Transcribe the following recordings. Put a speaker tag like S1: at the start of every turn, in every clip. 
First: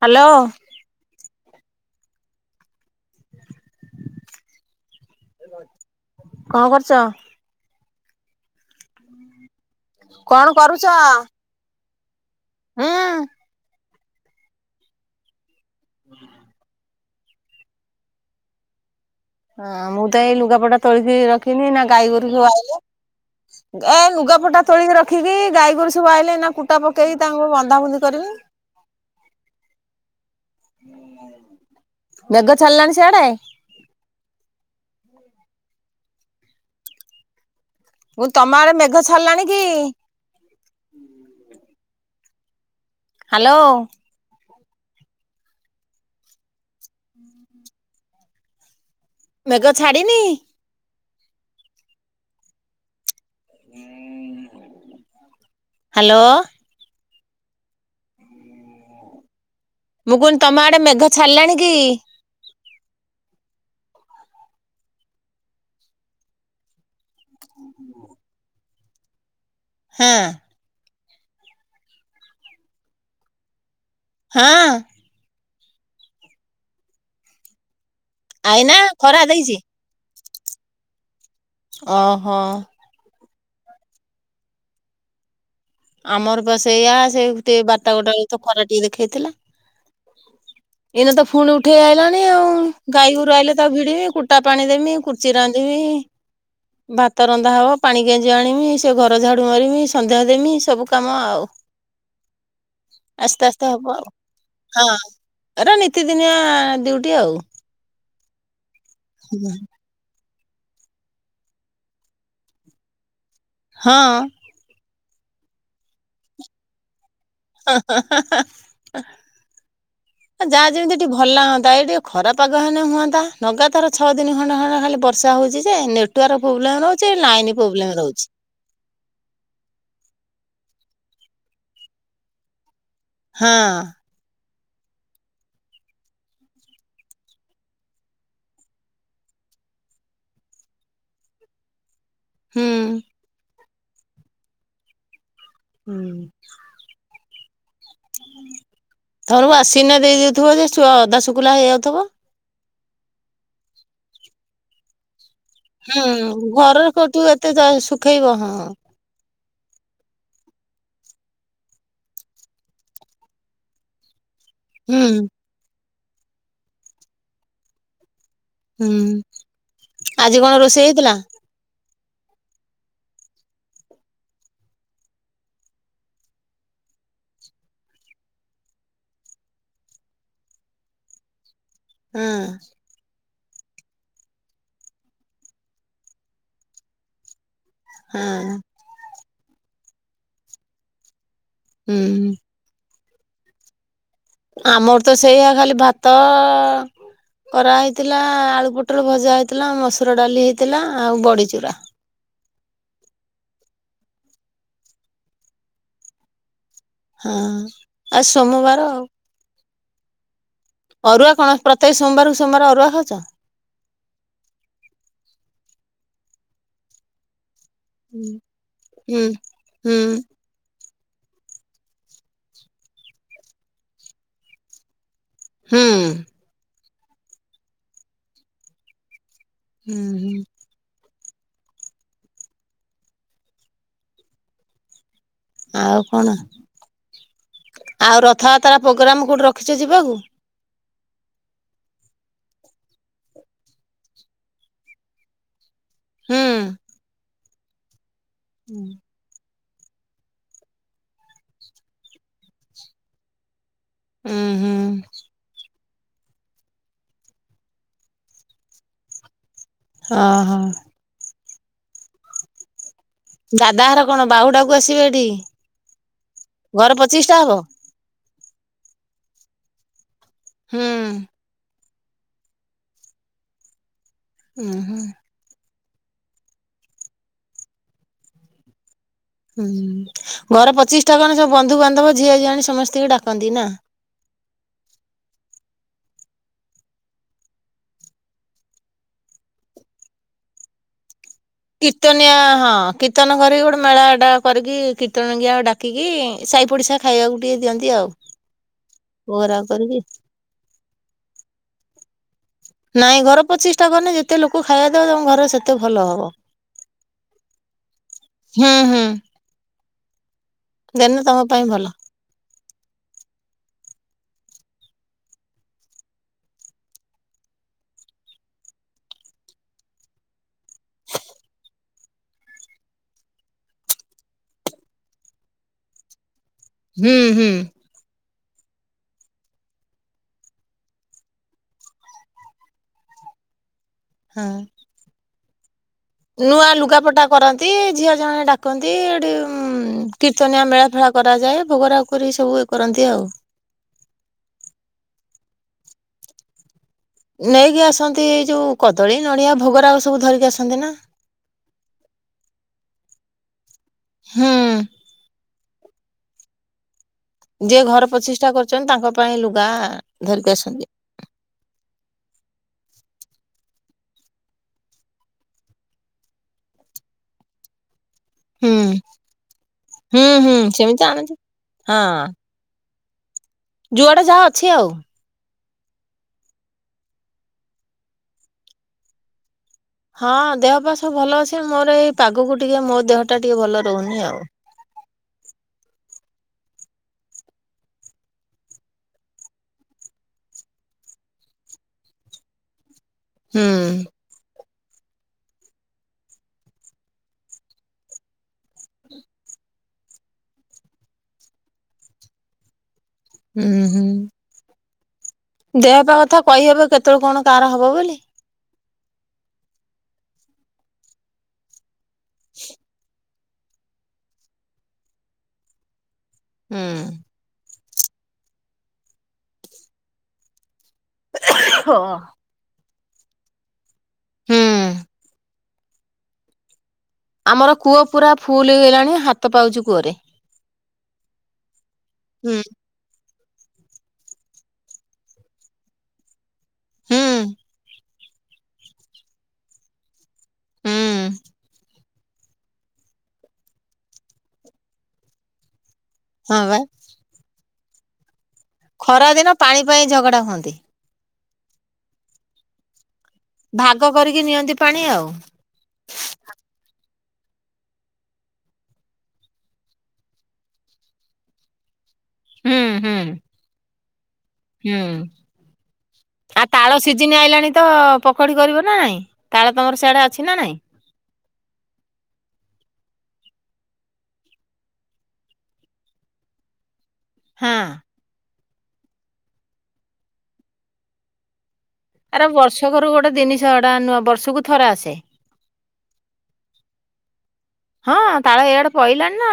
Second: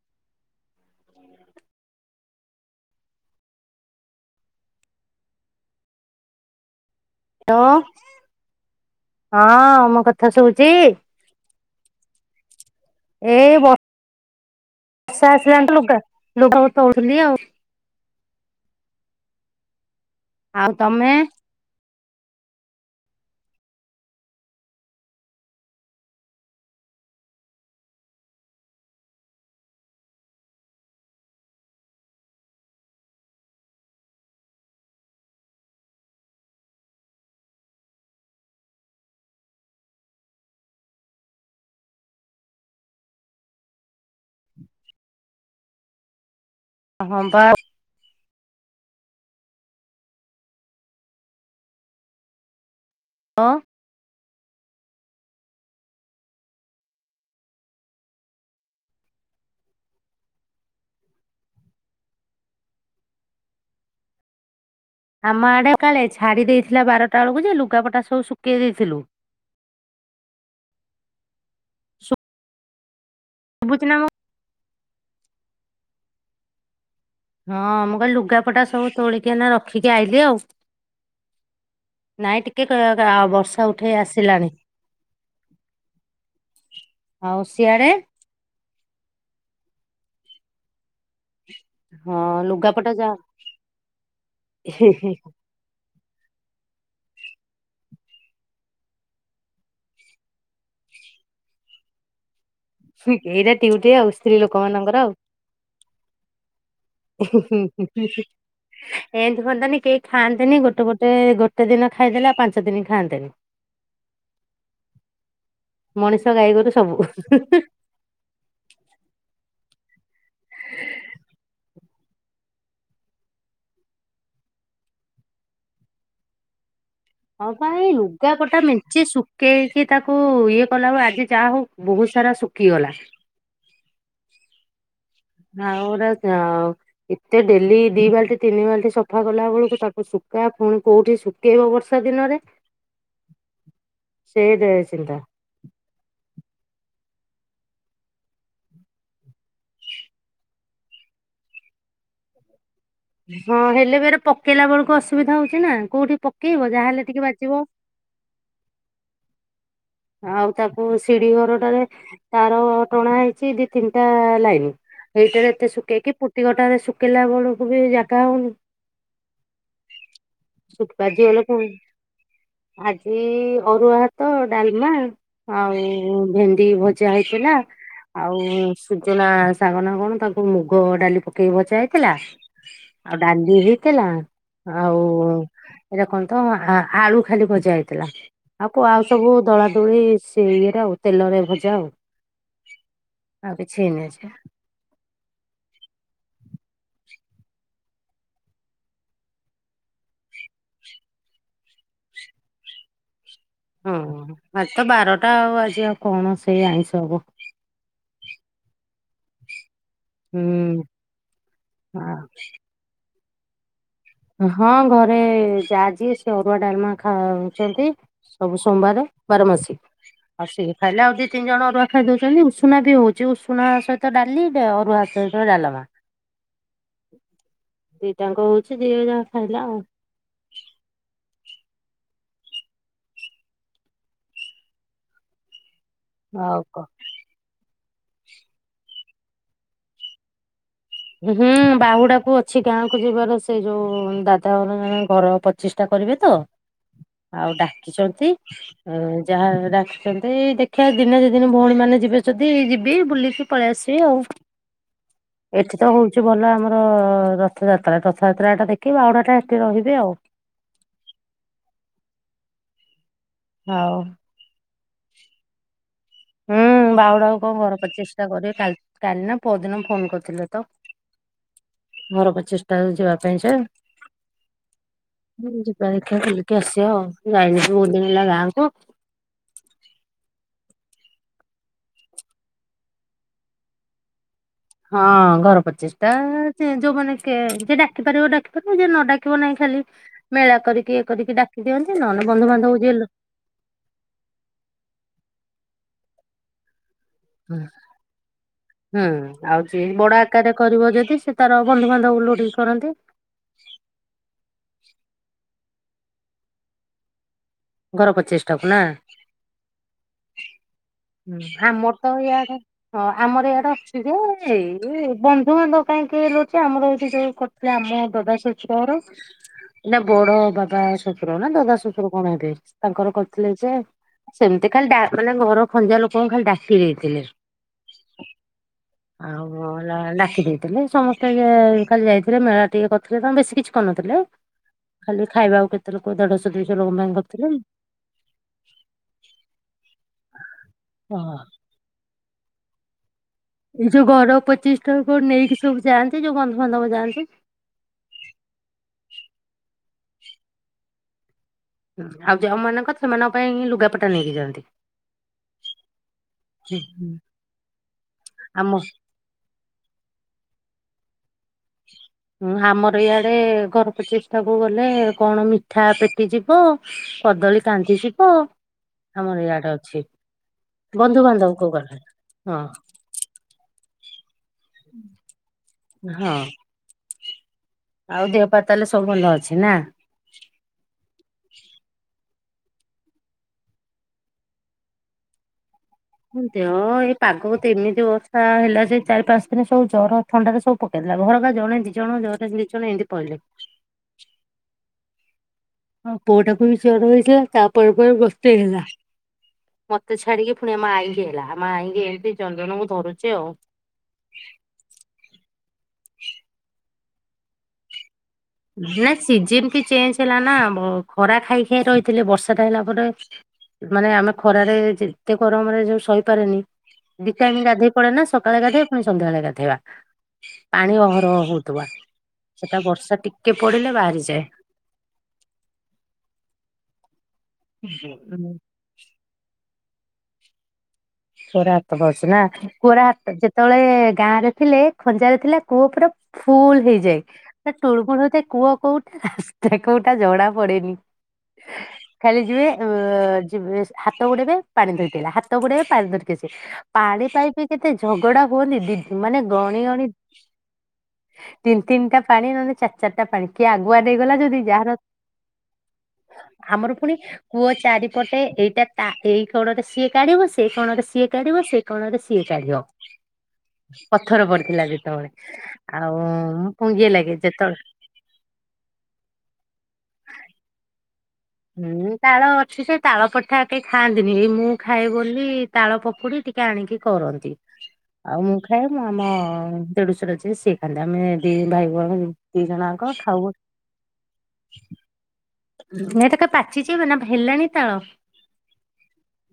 S1: Hello?
S2: ହଁ।
S1: କଣ କରୁଛ?
S2: ହ୍ୟାଲୋ ହଁ ମୋ କଥା
S1: କଣ
S2: ଶୁଭୁଛି?
S1: କରୁଛ? ହୁଁ।
S2: ଏଇ ବ ବର୍ଷା ଆସିଲାଣି ତ ଲୁଗା ଲୁଗା ତୋଳୁଥିଲି ଆଉ।
S1: ହଁ ମୁଁ ତ ଏଇ
S2: ଆଉ
S1: ଲୁଗାପଟା
S2: ତମେ
S1: ତୋଳିକି ରଖିନି ଏଇନା ଗାଈ ଗୋରୁ ସବୁ ଆଇଲେ।
S2: [inaudible]
S1: ଏ ଲୁଗାପଟା ତୋଳିକି ରଖିକି ଗାଈ ଗୋରୁ ସବୁ ଆଇଲେ ଏଇନା କୁଟା ପକେଇକି ତାଙ୍କୁ ବନ୍ଧା ବୁଧି କରିମି। [inaudible] ମେଘ ଛାଡିଲାଣି ସିଆଡେ? ମୁଁ କହିଲି ତମ ଆଡେ ମେଘ ଛାଡିଲାଣି କି? ହ୍ୟାଲୋ?
S2: ହଁ ବା।
S1: ମେଘ ଛାଡ଼ିନି?
S2: [unintelligible]
S1: ହ୍ୟାଲୋ? ମୁଁ କହୁଥିଲି ତମ ଆଡେ ମେଘ ଛଡ଼ିଲାଣି କି?
S2: ଆମ ଆଡେ କାଳେ ଛାଡି ଦେଇଥିଲା ବାରଟା ବେଳକୁ ଯେ ଲୁଗାପଟା ସବୁ ଶୁଖେଇ ଦେଇଥିଲୁ।
S1: ହଁ।
S2: ଶୁଭୁଚି ନା ମୋ
S1: ହଁ।
S2: ହଁ ମୁଁ କହିଲି ଲୁଗାପଟା
S1: ଆଇନା
S2: ସବୁ
S1: ଖରା
S2: ତୋଳିକି ଏଇନା
S1: ଦେଇଛି
S2: ରଖି ଟିକେ ଆଇଲିି ଆଉ।
S1: ଓହୋ।
S2: ନାଇଁ ଟିକେ ବର୍ଷା ଉଠେଇ ଆସିଲାଣି।
S1: ଆମର ବା ସେ ଏଇଆ ସେ
S2: ଆଉ ସିଆଡେ
S1: ବାରଟା - ଗୋଟେ ବେଳକୁ ତ ଖରା ଟିକେ ଦେଖେଇ ଥିଲା। ଏଇନା ତ ପୁଣି ଉଠେ ଉଠେଇ
S2: ହଁ
S1: ଆଇଲାଣି ଆଉ
S2: ଲୁଗାପଟା ଯା
S1: ଗାଈ ଗୋରୁ ଆଇଲେ ତାକୁ ଭିଡିବି, କୁଟା ପାଣି ଦେମି, କୁର୍ଚି ରାନ୍ଧିବି ଭାତ ରନ୍ଧା ହବ, ପାଣି କାଞ୍ଜି ଆଣିବି, ସେ ଘର ଝାଡୁ ମାରିବି, ସନ୍ଧ୍ୟା ଦେମି। ସବୁ କାମ ଆଉ ଆସ୍ତେ
S2: ଏଇଟା
S1: ଆସ୍ତେ
S2: ଡ୍ୟୁଟି
S1: ହବ ଆଉ
S2: ସ୍ତ୍ରୀ ଲୋକମାନଙ୍କର ଆଉ
S1: ହଁ। ଏରା ନିତି ଦିନିଆ ଡିଉଟି ଆଉ।
S2: ହଁ ହଁ, ଏନ୍ତି ହୁଅନ୍ତାନି କେ ଖାଆନ୍ତେନି, ଗୋଟେ ଗୋଟେ ଗୋଟେ ଦିନ ଖାଇଦେଲେ ପାଞ୍ଚ ଦିନ ଖାଆନ୍ତେନି।
S1: ହଁ।
S2: ମଣିଷ, ଗାଈ ଗୋରୁ ସବୁ।
S1: ଯାହା ଯେମିତିି ଟିକେ ଭଲ ହୁଅନ୍ତା। ଏଠି ଖରାପାଗ ହେଲେ ହୁଅନ୍ତା। ଲଗାତାର ଛଅ ଦିନ ଖଣ୍ଡେ ଖଣ୍ଡ ଖାଲି ବର୍ଷା ହଉଛି ଯେ ନେଟୱାର୍କ ପ୍ରୋବ୍ଲେମ ରହୁ ଛି, ଲାଇନ୍ ପ୍ରୋବ୍ଲେମ ରହୁଛି।
S2: ତା ମେଞ୍ଚ ଶୁଖେଇକି ତାକୁ ଇଏ କଲା ବେଳକୁ ଆଜି ଯାହା ହଉ ବହୁତ ସାରା ଶୁଖିଗଲା।
S1: ହଁ।
S2: [unintelligible] ଏତେ ଡେଲି ଦି ବାଲଟି ତିନି ବାଲଟି ସଫା କଲା ବେଳକୁ ତାକୁ ଶୁଖା ପୁଣି କୋଉଠି ଶୁ ଖେଇବ ବର୍ଷା ଦିନରେ
S1: ହୁଁ
S2: ସେଇଟା ଚିନ୍ତା।
S1: ହୁଁ। ତମର ୱଶିଙ୍ଗ୍ ରେ ଦେଇ ଦଉଥିବ ଯେ ଅଧା ଶୁଖିଲା ହେଇଯାଉଥିବ।
S2: ହଁ, ହେଲେ ବି ଏରେ ପକେଇଲା ବେଳକୁ ଅସୁବିଧା ହଉଛିି ନା କୋଉଠି ପକେଇବ ଯାହାହେଲେ ଟିକେ ବାଜିବ।
S1: [unintelligible] ଖେଇବ ହଁ
S2: ଆଉ ତାକୁ ସିଢି ଘରଟାରେ ତାର ଟଣା ହେଇଛି ଦି ତିନ୍ଟା ଲାଇନ୍।
S1: ହୁଁ
S2: ଏଇଟାରେ ଏତେ ଶୁକେଇକି ପୁଟିକ ଟାରେ ଶୁକେଇଲା ବେଳକୁ ବି ଜାଗା ହଉନି।
S1: ହୁଁ ଆଜି କଣ ରୋଷେଇ ହେଇଥିଲା।
S2: ହୁଁ ଆଜି ଅରୁଆ ହାତ ଡାଲ୍ମା ଆଉ ଭେଣ୍ଡି ଭଜା ହେଇଥିଲା। ଆଉ ସୁଜନା ଶାଗ ନା କଣ ତାକୁ ମୁଗ ଡାଲି ପକେଇକି ଭଜା ହେଇ ଥିଲା।
S1: ହଁ
S2: ଆଉ ଡାଲି ହେଇଥିଲା ଆଉ ଏରା କନ୍ତ ଆ ଆଳୁ ଖାଲି ଭଜା ହେଇଥିଲା।
S1: ହଁ
S2: ଥିଲା ଆଉ କ ଆଉ ସବୁ ଦୋଳା ଦୋଳି ସେ ଇଏରେ ଆଉ ତେଲରେ ଭଜା ଆଉ।
S1: ହୁଁ
S2: ଆ କିଛି ହେଇନି କିଛି।
S1: ଆମର୍ତ ସେୟା ଖାଲି ଭାତ କରା ହେଇଥିଲା ଆଳୁ ପୁଟଳ ଭଜା ହେଇଇଥିଲା ମସୁର ଡାଲି ହେଇଥିଲା ଆଉ ବଡ଼ିଚୁରା।
S2: ହଁ ଆ ତ ବାରଟା ଆଉ ଆଜି ଆଉ କଣ ସେଇ ଆଇଁଷ ହବ।
S1: ହଁ ଆଜ୍ ସୋମବାର ଆଉ।
S2: ହୁଁ।
S1: ଅରୁଆ କଣ ପ୍ରତ୍ୟେକ ସୋମ୍ବର୍କୁ ସୋମ୍ବାର୍ ଅରୁଆ ଖାଉଚ।
S2: ହଁ ଘରେ ଯା ଜିିଏ ସେ ଅରୁଆ ଡାଲ୍ମା ଖା ଉଚନ୍ତି।
S1: ହୁଁ
S2: ସବୁ ସୋମ୍ବାରେ ବାରମାସୀ।
S1: ହୁଁ
S2: ଆଉ ସିଏ ଖାଇଲେ ଆଉ ଦି ତିନ୍ ଜଣ ଅରୁଆ ଖାଇଦଉଛନ୍ତି ଉଷୁନା ବି ହଉଛି ଉଷୁନା ସହିତ ଡାଲି ଅରୁଆ ସହି ଡାଲମା
S1: ହୁଁ
S2: ଦିଟାଙ୍କ ହଉଛି ଯିଏ ଯାହା ଖାଇଲା ଆଉ।
S1: ହୁଁ ହୁଁ। ଆଉ କଣ
S2: ଆଉ କ
S1: ଆଉ ରଥଯାତ୍ରା ପୋଗ୍ରାମ୍ କୋଉଠି ରଖିଛ ଯିବାକୁ।
S2: ହୁଁ ବାହୁଡାକୁ ଅଛି ଗାଁକୁୁ ଯିବାର ସେ ଯୋଉ ଦାଦାରେ ଘର ପ ଚିଷ୍ଟା କରିବେ ତ
S1: ହୁଁ
S2: ଆଉ ଡାକିଚନ୍ତି ଉଁ ଯାହା ଡାକିଚନ୍ତି ଏଇ ଦେଖିଆ ଦିନେ ଦିଦିନି ଭଉଣୀ ମାନେ ଯିବେ ଯଦି ଯିବି ବୁଲିକି ପଳି ଆସିବି ଆଉ।
S1: ହୁଁ ହୁଁ
S2: ଏଠି ତ ହଉଛି ଭଲ ଆମର ରଥଯାତ୍ରା ରଥଯାତ୍ରା ଟା ଦେଖି ବାଉଡାଟା ଏଠି ରହିବି ଆଉ।
S1: ଅଁ ହଁ। ଦାଦା
S2: ହଉ।
S1: ହାର କଣ ବାହୁଡାକୁ ଆସିବେ ଏଠି।
S2: ହୁଁ
S1: ଘର ପଚିଶ ଟା
S2: ବାଉଡାକୁ
S1: ହବ
S2: କଂ ଘର ପଚିଶ୍ ଷ୍ଟା କରିଏ କାଲ୍ କାଲି ନା ପର୍ ଦିନ ଫୋନ କର୍ଥିଲେ ତ।
S1: ହୁଁ
S2: ଘର ପଚିଶ୍ଟା କୁ ଯିବା ପାଇଁ କା।
S1: ଉଁ ହୁ।
S2: ଯିବା ଦେଖ୍ୟା ବୁଲିକି ଆସିବା ଆଉ ଯାଇନି ବୋହୁତ ଦିନି ହେଲା ଗାଁକୁ।
S1: ହୁଁ ଘର ପଚିଶ ଟା କଣ ସବୁ ବନ୍ଧୁବାନ୍ଧବ ଝିଅ ଝିଆଣି ସମସ୍ତଙ୍କୁ ଡାକନ୍ତି ନା।
S2: ହଁ ଘର ପଚିଶ୍ଟା ଯେ ଯୋଉମାନେ କିଏ ଡାକି ପାରିବ ଡାକି ପାରିବ ଯେ ନ ଡାକି ପାରିବ ନାହିଁ ଖାଲି ମେଳା କରିକି ୟେ କରିକି ଡା
S1: କୀର୍ତ୍ତନିଆ ହଁ କୀର୍ତ୍ତନ ଘରେ ଗୋଟେ ମେଳା ଟା କରିକି କୀର୍ତନଙ୍ଗିଆ ଡାକିକି ସାଇ ପଡିଶା ଖାଇବାକୁ ଟିକେ ଦିଅନ୍ତି ଆଉ ଭୋଗ ରାଗ କରିକି।
S2: ତାରେ କରିବ ଯଦି ସେ ତାର ବନ୍ଧୁବାନ୍ଧବ ଲୋଟିକି କରନ୍ତି।
S1: ନାଇଁ ଘର ପଚିଶ୍ଟା କନେ ଯେତେ ଲୋକ ଖାଇବାଦବ ତମ ଘର ସେତେ ଭଲ ହବ।
S2: ଘର
S1: ହୁଁ
S2: ପଚିଶ୍ଟାକୁ ନା।
S1: ହୁଁ ଦେନେ
S2: ହୁଁ
S1: ତମ ପାଇଁ ଭଲ
S2: ଆମୋର୍ତ ୟାଡେ ହଁ ଆମର ଇଆଡା ଅଛି ଯେ ଏଇ ବନ୍ଧୁବାନ୍ଧବ କାଇଁ କିଏ ରହୁଛି ଆମର ଏଇଠି ଯୋଉ କ ସେ ଆମ ଦଦା ସସୁର ଘର। ନା ବଡ ବାବା ଶ୍ୱଶୁର ନା ଦଦା ଶ୍ୱଶୁର କଣ ହେବେ ତାଙ୍କର କରିଥିଲେ ଯେ ସେମିତି ଖାଲି ଡା ମାନେ ଘର ଖଞ୍ଜା ଲୋକଙ୍କୁ ଖାଲି ଡାକି
S1: ହୁଁ
S2: ଦେଇଥିଲେ।
S1: ହୁଁ
S2: ହଁ। ଅଁ ଲା ଡାକି ଦେଇଥିଲେ ସମସ୍ତେ କାଲି ଯାଇଥିଲେ ମେଳା ଟିକେ କରିଥିଲେ ତାଙ୍କ ବେଶୀ କିଛି କରିନଥିଲେ।
S1: ହଁ।
S2: ଖାଲି ଖାଇବାକୁ କେତେ ଲୋକ ଦେଢଶହ
S1: ନୂଆ
S2: ଦୁଇଶହ ଲୋକଙ୍କ ପାଇଁ
S1: ଲୁଗାପଟା
S2: କରିଥିଲେ।
S1: କରନ୍ତି ଝିଅ ଜଣେ ଡା କରନ୍ତି ଏଠି ଉ କୀର୍ତ୍ତନିଆ ମେଳା ଫେଳା
S2: ହଁ,
S1: କରାଯାଏ ଭୋଗରାଗ କରିକି ସବୁ ଇଏ କରନ୍ତି ଆଉ।
S2: ଏଇ ଯୋଉ ଘର ପଚିଶଟା କୁ ନେଇକି ସବୁ ଯାଆନ୍ତି ଯୋଉ ବନ୍ଧୁବାନ୍ଧବ ଯାଆନ୍ତି।
S1: ନେଇକି ଆସନ୍ତି ଏ ଯଉ କଦଳୀ ନଡ଼ିଆ ଭୋଗରାଗ ଆଉ ସବୁ ଧରିକି ଆସନ୍ତି ନା।
S2: ହଁ ଆଉ ଯୋଉମାନଙ୍କ ସେମାନଙ୍କ ପାଇଁ ହିଁ ଲୁଗାପଟା ନେଇକି
S1: ହୁଁ
S2: ଯାଆନ୍ତି। ହ ହୁଁ।
S1: ଯିଏ ଘର ପ୍ରତିଷ୍ଠା
S2: ଆମ
S1: କରିଚନ୍ତି ତାଙ୍କ ପାଇଁ ଲୁଗା ଧରିକି ଆସନ୍ତି।
S2: ହ ହଁ ଆମର ଇଆଡେ ଘର ପଚିଷ୍ଟା କୁ ଗଲେ କଣ ମିଠା ପେଟିଯିବ। କଦଳୀ କାନ୍ଧି ଜି ହଁ
S1: ହୁଁ
S2: ଆମର ଇୟାଡେ ଅଛି
S1: ହୁଁ ହୁଁ ସେମିତି ଆଣନ୍ତି
S2: ବନ୍ଧୁବାନ୍ଧବ କୁ ଗଲେ
S1: ହଁ
S2: ହଁ
S1: ଯୁଆଡେ ଯାହା ଅଛି ଆଉ।
S2: ହଁ। ଆଉ ଦେହ ପା ତାଲେ ସବୁ ଭଲ ଅଛି ନା?
S1: ହଁ ଦେହ ପା ସବୁ ଭଲ ଅଛି। ମୋର ଏଇ ପାଗକୁ ଟିକେ ମୋ ଦେହ ଟା ଟିକେ ଭଲ ରହୁନି ଆଉ।
S2: ଦେହ ଏଇ ପାଗକୁ ଏମିତି ବର୍ଷା ହେଲା ଯେ ଚାରି ପାଞ୍ଚ ଦିନ ସବୁ ଜର। ଥଣ୍ଡାରେ ସବୁ ପକେଇ ଦେଲା, ଘରକା ଜଣେ ଦି ଜଣ ଜଣେ ଦି ଜଣ ଏମିତି ପଇଲେ।
S1: ହୁଁ।
S2: ହଁ ପୁଅଟାକୁ ବି ଜର ହେଇଥିଲା ତାପରେ ପରେ ବସ୍ତେ ହେଲା। ମତେ ଛାଡିକି ପୁଣି ଆମ ଆଇକି ହେଲା। ଆମ ଆଇକି ହେଇକି ଜଣ ଜଣ କରି ଧରୁଛି। ଆଉ।
S1: ହୁଁ ହୁଁ। ଦେହପା କଥା କହିହେବ କେତେବେଳେ କଣ କାର ହବ ବୋଲି।
S2: ନା ସିଜନ କି ଚେଞ୍ଜ ହେଲା ନା ଖରା ଖାଇ ଖାଇ ରହି ଥିଲେ ବର୍ଷାଟା ହେଲା ପରେ ମାନେ ଆମେ ଖରାରେ ଯେତେ ଗରମରେ ଯୋଉ ସହି ରଖିପାରେନି
S1: ହୁଁ
S2: ଦି ଟାଇମ ଗାଧେଇ ପଡେନା ସକାଳେ ଗାଧାଏ ପୁଣି ସନ୍ଧ୍ୟାବେଳେ ଗାଧେଇବା ପାଣି ଅ ହ ହଉଥିବା
S1: ହଁ
S2: ସେଟା ବର୍ଷା ଟିକେ ପଡିଲେ ବାହାରିଯାଏ।
S1: ହୁଁ ଆମର କୂଅ ପୁରା ଫୁଲ ହେଇଗଲାଣି ହାତ ପାଉଛି କୂଅରେ।
S2: କୂଅରେ ହାତ ପାଉଛି ନା
S1: ହୁଁ।
S2: କୂଅରେ ହାତ ଜେ ଜେତଳେ ଗାଁରେ ଥିଲେ ଖଞ୍ଜାରେ ଥିଲା କୂଅ ପୁରା ଫୁଲ ହେଇଯାଏ
S1: ହୁଁ
S2: ପୁରା ଟୁଳୁ ମୂଳ ହଉଥାଏ କୁଅ କଉଟା ରାସ୍ତା କଉଟା ଜଣା ପ଼ଡେନି।
S1: ହୁଁ
S2: ଖାଲି ଯିବେ ଯିବ ହାତ ବୁଡେଇବେ ପାଣି ଧୋଇଥିଲା ହାତ ବୁଡେଇବେ ପାଣି ଧୋଇଥିଲା।
S1: ହଁ ବା
S2: ପାଣି ପାଇପି କେତେ ଝଗଡା ହୁଅନ୍ତି, ଦି
S1: ଖରା
S2: ମାନେ
S1: ଦିନ ପାଣି
S2: ଗଣି
S1: ପାଇଁ
S2: ଗଣି
S1: ଝଗଡା ହୁଅନ୍ତି।
S2: ତିନି ତିନିଟା ପାଣି ନହେଲେ ଚାରି ଚାରିଟା ପାଣି କିଏ ଆଗୁଆ
S1: ଭାଗ
S2: ଦେଇଗଲା
S1: କରିକି
S2: ଯଦି
S1: ନିଅନ୍ତି
S2: ଯାହାର
S1: ପାଣି ଆଉ।
S2: ଆମର ପୁଣି କୂଅ ଚାରିପଟେ ଏଇଟା ତା ଏଇ କୋଣରେ ସିଏ କାଢିବ ଏଇ କଣରେ ସିଏ କାଢିବ ସେ କଣରେ ସିଏ
S1: ହୁଁ
S2: କାଢିବ।
S1: ହୁଁ
S2: ପଥର ପଡିଥିଲା
S1: ହୁଁ
S2: ଯେତେବେଳେ ଆଉ ମୁଁ ପୁଞ୍ଜିଏ ଲାଗେ ଯେତେବେଳେ।
S1: ପକୋଡ଼ି କରିବ ନା ନାଇଁ ତାଳତମର ସେଆଡ଼େ ଅଛି ନା ନାହିଁ।
S2: ହୁଁ ତାଳ ଅଛି ସେ ତାଳ ପଠା କେହି ଖାଆନ୍ତିନି ଏଇ ମୁଁ ଖାଏ ବୋଲି। ତାଳ ପକୁ ଡ଼ି ଟିକେ ଆଣିକି କରନ୍ତି।
S1: ହଁ
S2: ଆଉ ମୁଁ ଖାଏ ମୁଁ ଆମ ଦେଢୁସର ଯିଏ ସିଏ ଖାେ ଆମେ ଦି ଭାଇ ଭଉଣୀ
S1: ଆରେ
S2: ଦି ଜଣା
S1: ବର୍ଷକରୁ
S2: ଙ୍କ
S1: ଗୋଟେ
S2: ଖାଉ।
S1: ଜିନିଷ ଏଟା ନୂଆ ବର୍ଷକୁ ଥରେ ଆସେ।
S2: [unintelligible] ତା କ ପାଚିଛି ନା ହେଲାଣି ତାଳ।
S1: ହଁ ତାଳେ ଏଇଆଡେ ପଇଲାନି ନା।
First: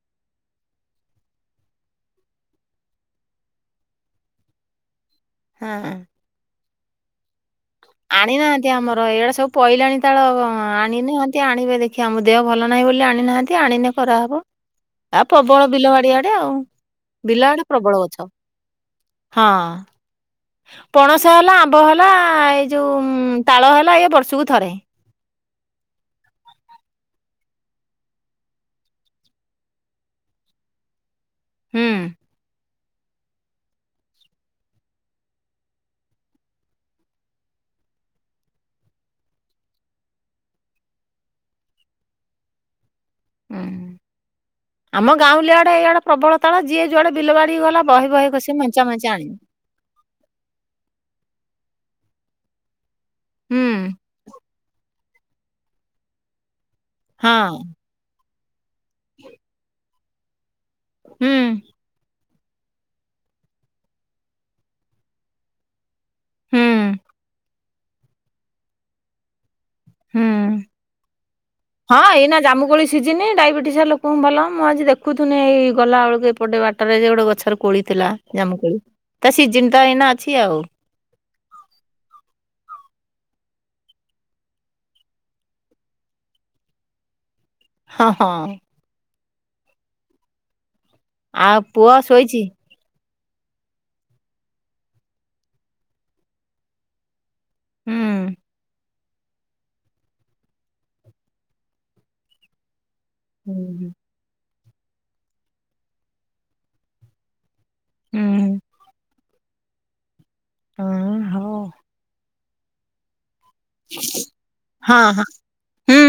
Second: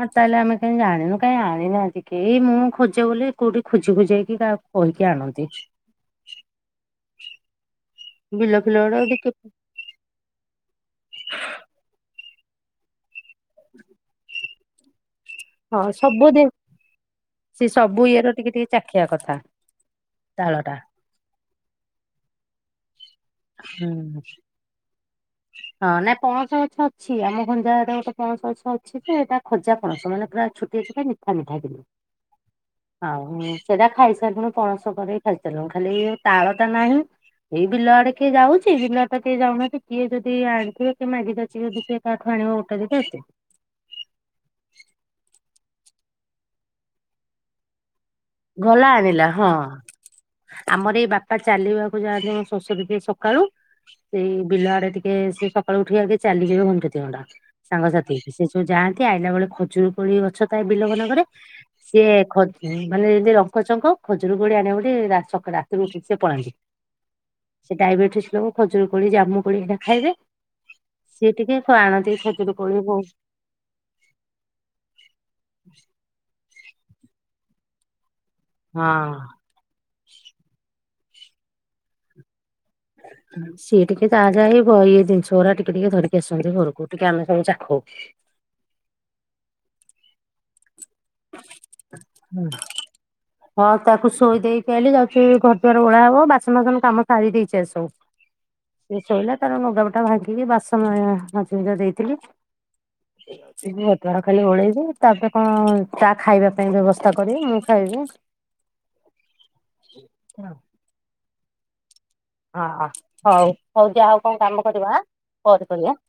S2: ହଁ ତାହେଲେ ଆମେ କାହିି ଜଣନୁ କାହିଁ ଆଣିନାନ୍ତିିକେଇ ମୁଁ ଖୋଜ ବୋଲି କୋଉଠି ଖୋଜି ଖୋଜେଇକି କାହାକୁ। କହିଁକି କି ଆଣନ୍ତି।
S1: ହାଁ।
S2: ବିଲ
S1: ଆଣିନାହାନ୍ତି
S2: ଫିଲ ଗୁଡା
S1: ଆମର ଏଇଡା
S2: ଦେଖି
S1: ସବୁ ପିଇଲାଣି କେତେବେଳେ ଆଣିନାହାନ୍ତି ଆଣିବେ ଦେଖିବା ଆମ ଦେହ ଭଲ ନାହିଁ ବୋଲି ଆଣିନାହାନ୍ତି ଆଣିନେ କରାହେବ। ଆ ପ୍ରବଳ
S2: ହଁ
S1: ବିଲ
S2: ସବୁ
S1: ଆଡିଆଡେ
S2: ଦେ
S1: ଆଉ ବିଲ
S2: ସେ
S1: ଆଡେ ପ୍ରବଳ
S2: ସବୁ
S1: ଗଛ
S2: ଇଏର ଟିକେ ଟିକେ ଚାଖିବା କଥା
S1: ହଁ।
S2: ତାଳଟା
S1: ପଣସା ହେଲା ଆମ୍ବ ହେଲା ଏଇ ଯୋଉ ତାଳ
S2: ହୁଁ
S1: ହେଲା ଇଏ ବର୍ଷକୁ ଥରେ।
S2: ହଁ ନାଇଁ ପଣସ ଗଛ ଅଛି। ଆମ ଘଞ୍ଜା ଗୋଟେ ପଣସ ଗଛ ଅଛି ତ ଏଇଟା ଖଜା ପଣସ ମାନେ ପୁରା। ଛୁଟିଆ ଛୁଟିଆ ମିଠା ମିଠା କିନ୍ତୁ।
S1: ହୁଁ।
S2: ଆଉ ସେଟା ଖାଇସାରିଲୁଣି ପଣସ କରିକି ଖାଇସାରିଲୁଣି ଖାଲି ତାଳ ଟା ନାହିଁ। ଏଇ ବିଲ ଆଡେ କିଏ ଯାଉଛି ବିଲ ଆ ଟା କିଏ ଯାଉନାହାନ୍ତି। କିଏ ଯଦି ଆଣିଥିବ କିଏ ମାଗି ଯାଉଛି ଯଦି କିଏ କାହାଠ ଆଣିବ ଗୋଟେ ଦିଟା
S1: ହୁଁ ଆମ ଗାଉଁଲିଆଡେ ଏଇଆଡେ ପ୍ରବଳ ତାଳ ଯିଏ ଯୁଆଡେ ବିଲ ବାଡି ଗଲା ବହେ ବହେ କଷି ମେଞ୍ଚା
S2: ଗଲା
S1: ମେଞ୍ଚା
S2: ଆଣିଲା
S1: ଆଣିବ।
S2: ହଁ ଆମର ଏଇ ବାପା ଚାଲିବାକୁ ଯାଆନ୍ତି ଶ୍ୱଶୁର ଯିଏ ସବୁ ସକାଳୁ
S1: ହୁଁ।
S2: ସେଇ ବିଲ ଆଡେ ଟିକେ ସେ ସକାଳୁ ଉଠିକ ଆ ଚାଲିକ ଘଣ୍ଟେ ଦି ଘଣ୍ଟା
S1: ହଁ
S2: ସାଙ୍ଗସାଥି ସେ ଯୋଉ ଯାଆନ୍ତି ଆଇଲା ବେଳେ ଖଜୁର କୋଳି ଗଛ ଥାଏ ବିଲୋବ ମାନଙ୍କରେ
S1: ହୁଁ
S2: ସିଏ ଖ ମାନେ ଯେମିତି ରଙ୍କ ଚଙ୍କ ଖଜୁରୀକୋଳି ଆଣିବେ ବୋଲି ରାତିରୁ ସିଏ ପଳାନ୍ତି।
S1: ହୁଁ
S2: ସେ ଡାଇବେଟିସ ଲୋକ ଖଜୁର କୋଳି ଜାମୁ କୋଳି ସେ ଖାଇଲେ
S1: ହୁଁ।
S2: ସିଏ ଟିକେ ଆଣନ୍ତି ଖଜୁର କୋଳି ବୋଉ।
S1: ଡାଇବେଟିସିଆ ଲୋକ କମ ଵାଲା ମୁଁ ଆଜି ଦେଖୁଥଥିଲି ଏଇ ଗଲାବେେଳକୁ ଏପଟେ ବାଟରେ ଗୋଟେ ଗଛରେ କୋଳି ଥିଲା। ଜାମ୍ମୁ କୋଳି
S2: ହଁ।
S1: ତା ସିଜିନ ତ ଏଇନା ଅଛି ଆଉ
S2: ସିଏ ଟିକେ ତାହା ଯାଇ ଇଏ ଜିନିଷ ଗୁଡା ଟିକେ ଟିକିଏ ଧରିକି ଆସନ୍ତି ଘରକୁ ଆମେ ଟିକେ ସବୁ ଚାଖୁ।
S1: ହଁ ହଁ। ଆଉ ପୁଅ ଶୋଇଛି।
S2: ହଁ ତାକୁ ଶୋଇ ଦେଇକି ଆଇଲି ଯାଉଛି ଘର ଦ୍ୱାର ଓଳା ହବ ବାସନ ଫାସନ କାମ ସାରି ଦେଇଛି। ସେ
S1: ହୁଁ।
S2: ସୋଉ ଶୋଇଲା ତାର ନୁଗାପଟା ଭାଙ୍ଗିକି ବାସନ ମାଜି ମୁଜା ଦେଇଥିଲି। ଘର
S1: ହୁଁ ହୁଁ।
S2: ଦ୍ୱାର ଖାଲି ଓଳେଇବି ତାପରେ କଣ ତା ଖାଇବା ପାଇଁ ବ୍ୟବସ୍ଥା କରିବି ମୁଁ ଖାଇବ।
S1: ହୁଁ [unintelligible]
S2: ହଁ ହଉ ହଉ ଯାଉ ଆଉ କଣ କାମ କରିବ
S1: ହଁ ହଁ
S2: ପରେ କରିବି?
S1: ହୁଁ।